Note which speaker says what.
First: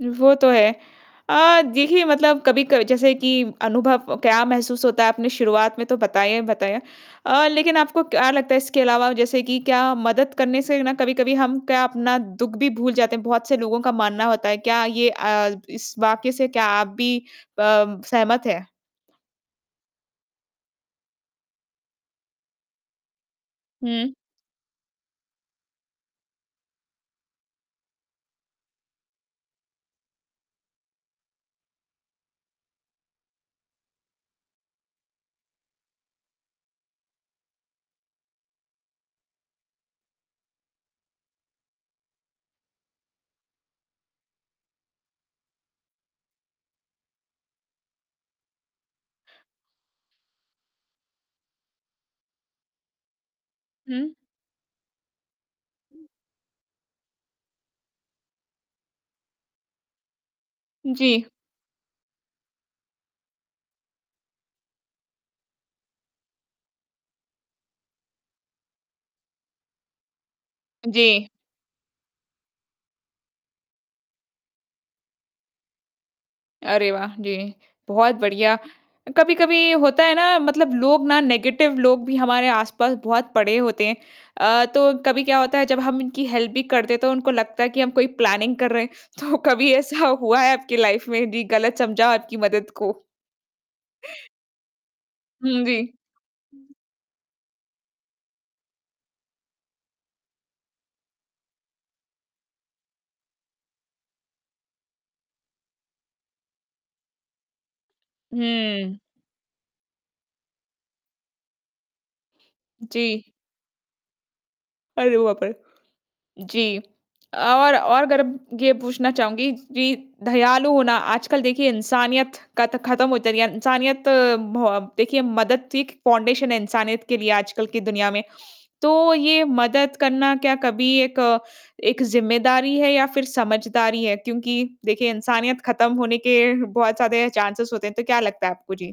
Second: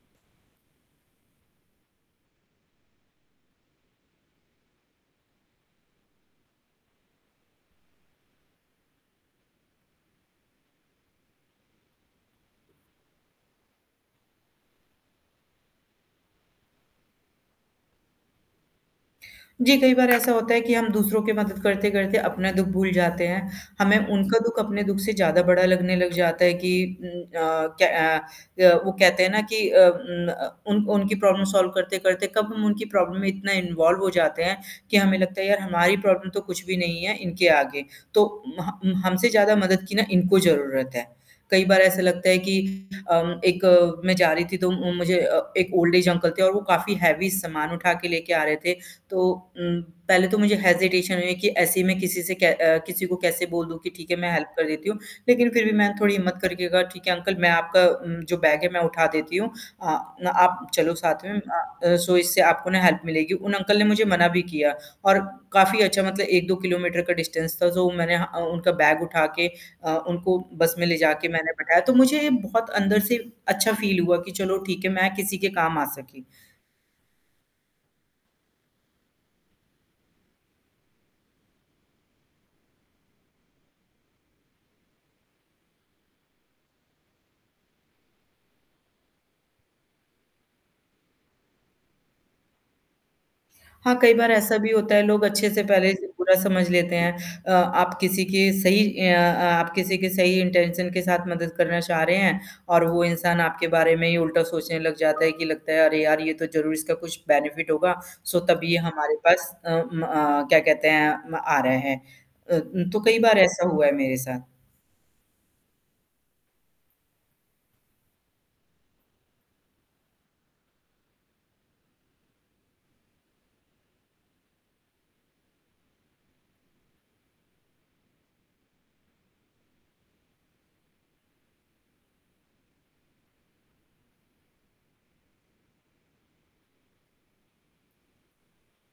Speaker 1: वो तो है। अ, देखिए मतलब कभी क जैसे कि अनुभव क्या महसूस होता है आपने शुरुआत में तो बताया ही बताया। अ, लेकिन आपको क्या लगता है इसके अलावा जैसे कि क्या मदद करने से ना कभी-कभी हम क्या अपना दुःख भी भूल जाते हैं, बहुत से लोगों का मानना होता है, क्या ये अ, इस वाक्य से क्या आप भी प सहमत हैं।
Speaker 2: जी, कई बार ऐसा होता है कि हम दूसरों की मदद करते-करते अपना दुःख भूल जाते हैं। हमें
Speaker 1: हुँ।
Speaker 2: उनका दुःख अपने दुःख से ज़्यादा बड़ा लगने लग जाता है, कि उम, अ, क अ अ, वो कहते हैं ना कि अ, उम, अ, उन उनकी प्रॉब्लम सॉल्व करते-करते कब हम उनकी प्रॉब्लम में इतना इन्वॉल्व हो जाते हैं, कि हमें लगता है यार हमारी प्रॉब्लम तो कुछ भी नहीं है इनके आगे। तो महा उम, हमसे ज़्यादा मदद की ना इनको ज़रूरत है। कई बार ऐसे लगता है कि अम, एक मैं जा रही थी तो उ, मुझे अ, एक ओल्ड ऐज अंकल थे और वो काफ़ी हैवी सामान उठा के लेके आ रहे थे, तो उम, पहले तो मुझे हेजिटेशन हुई है कि ऐसे ही मैं किसी से कै अ, किसी को कैसे बोल दूँ कि ठीक
Speaker 1: हुँ।
Speaker 2: है, मैं हेल्प कर देती हूँ, लेकिन फिर भी मैंने थोड़ी हिम्मत करके कहा, ठीक है अंकल मैं आपका उम, जो बैग है मैं उठा देती हूँ, अ, ना आप चलो
Speaker 1: जी।
Speaker 2: साथ में अ, सो, इससे आपको ना हेल्प मिलेगी। उन अंकल ने मुझे मना भी किया और काफ़ी अच्छा मतलब 1-2 किलोमीटर का डिस्टेंस था तो मैंने ह अ, उनका बैग उठा के अ, उनको बस में ले
Speaker 1: जी।
Speaker 2: जाके मैंने बैठाया, तो मुझे बहुत अंदर से अच्छा फ़ील हुआ कि चलो ठीक है, मैं किसी के काम आ सकी।
Speaker 1: अरे वाह! जी, बहुत बढ़िया। अ, कभी-कभी होता है ना मतलब लोग ना नेगेटिव लोग भी हमारे आस-पास बहुत पड़े होते हैं। अ, तो कभी क्या होता है जब हम इनकी हेल्प भी करते तो उनको लगता है कि हम कोई प्लानिंग कर रहे हैं तो कभी ऐसा हुआ है आपकी लाइफ़ में जी गलत समझा हो आपकी मदद को।
Speaker 2: हाँ, कई बार ऐसा भी होता है लोग अच्छे-से
Speaker 1: हुँ,
Speaker 2: पहले
Speaker 1: जी।
Speaker 2: इसे बुरा समझ लेते हैं। अ, आप किसी के सही अ अ, आप किसी के सही इंटेंशन के साथ मदद करना चाह रहे हैं, और वो इंसान आपके बारे में ही उल्टा सोचने लग जाता है, कि लगता है अरे यार! ये तो ज़रूर इसका कुछ बेनिफिट होगा, सो तब ये
Speaker 1: हुँ।
Speaker 2: हमारे पास अ म क्या कहते हैं म आ रहे हैं। अ, उम, तो कई
Speaker 1: जी।
Speaker 2: बार ऐसा हुआ है मेरे साथ।
Speaker 1: अरे बाप रे! जी। अ, और और अगर अब ये पूछना चहूँगी जी दयालु होना आजकल देखिए इंसानियत क त खत्म [unintelligible] है, इंसानियत बहो देखिए मदद एक फाउंडेशन है इंसानियत के लिए आजकल की दुनिया में, तो ये मदद करना क्या कभी एक एक ज़िम्मेदारी है या फिर समझदारी है क्योंकि देखिए, इंसानियत खत्म होने के बहुत सारे चांसेज़ होते हैं, तो क्या लगता है आपको जी?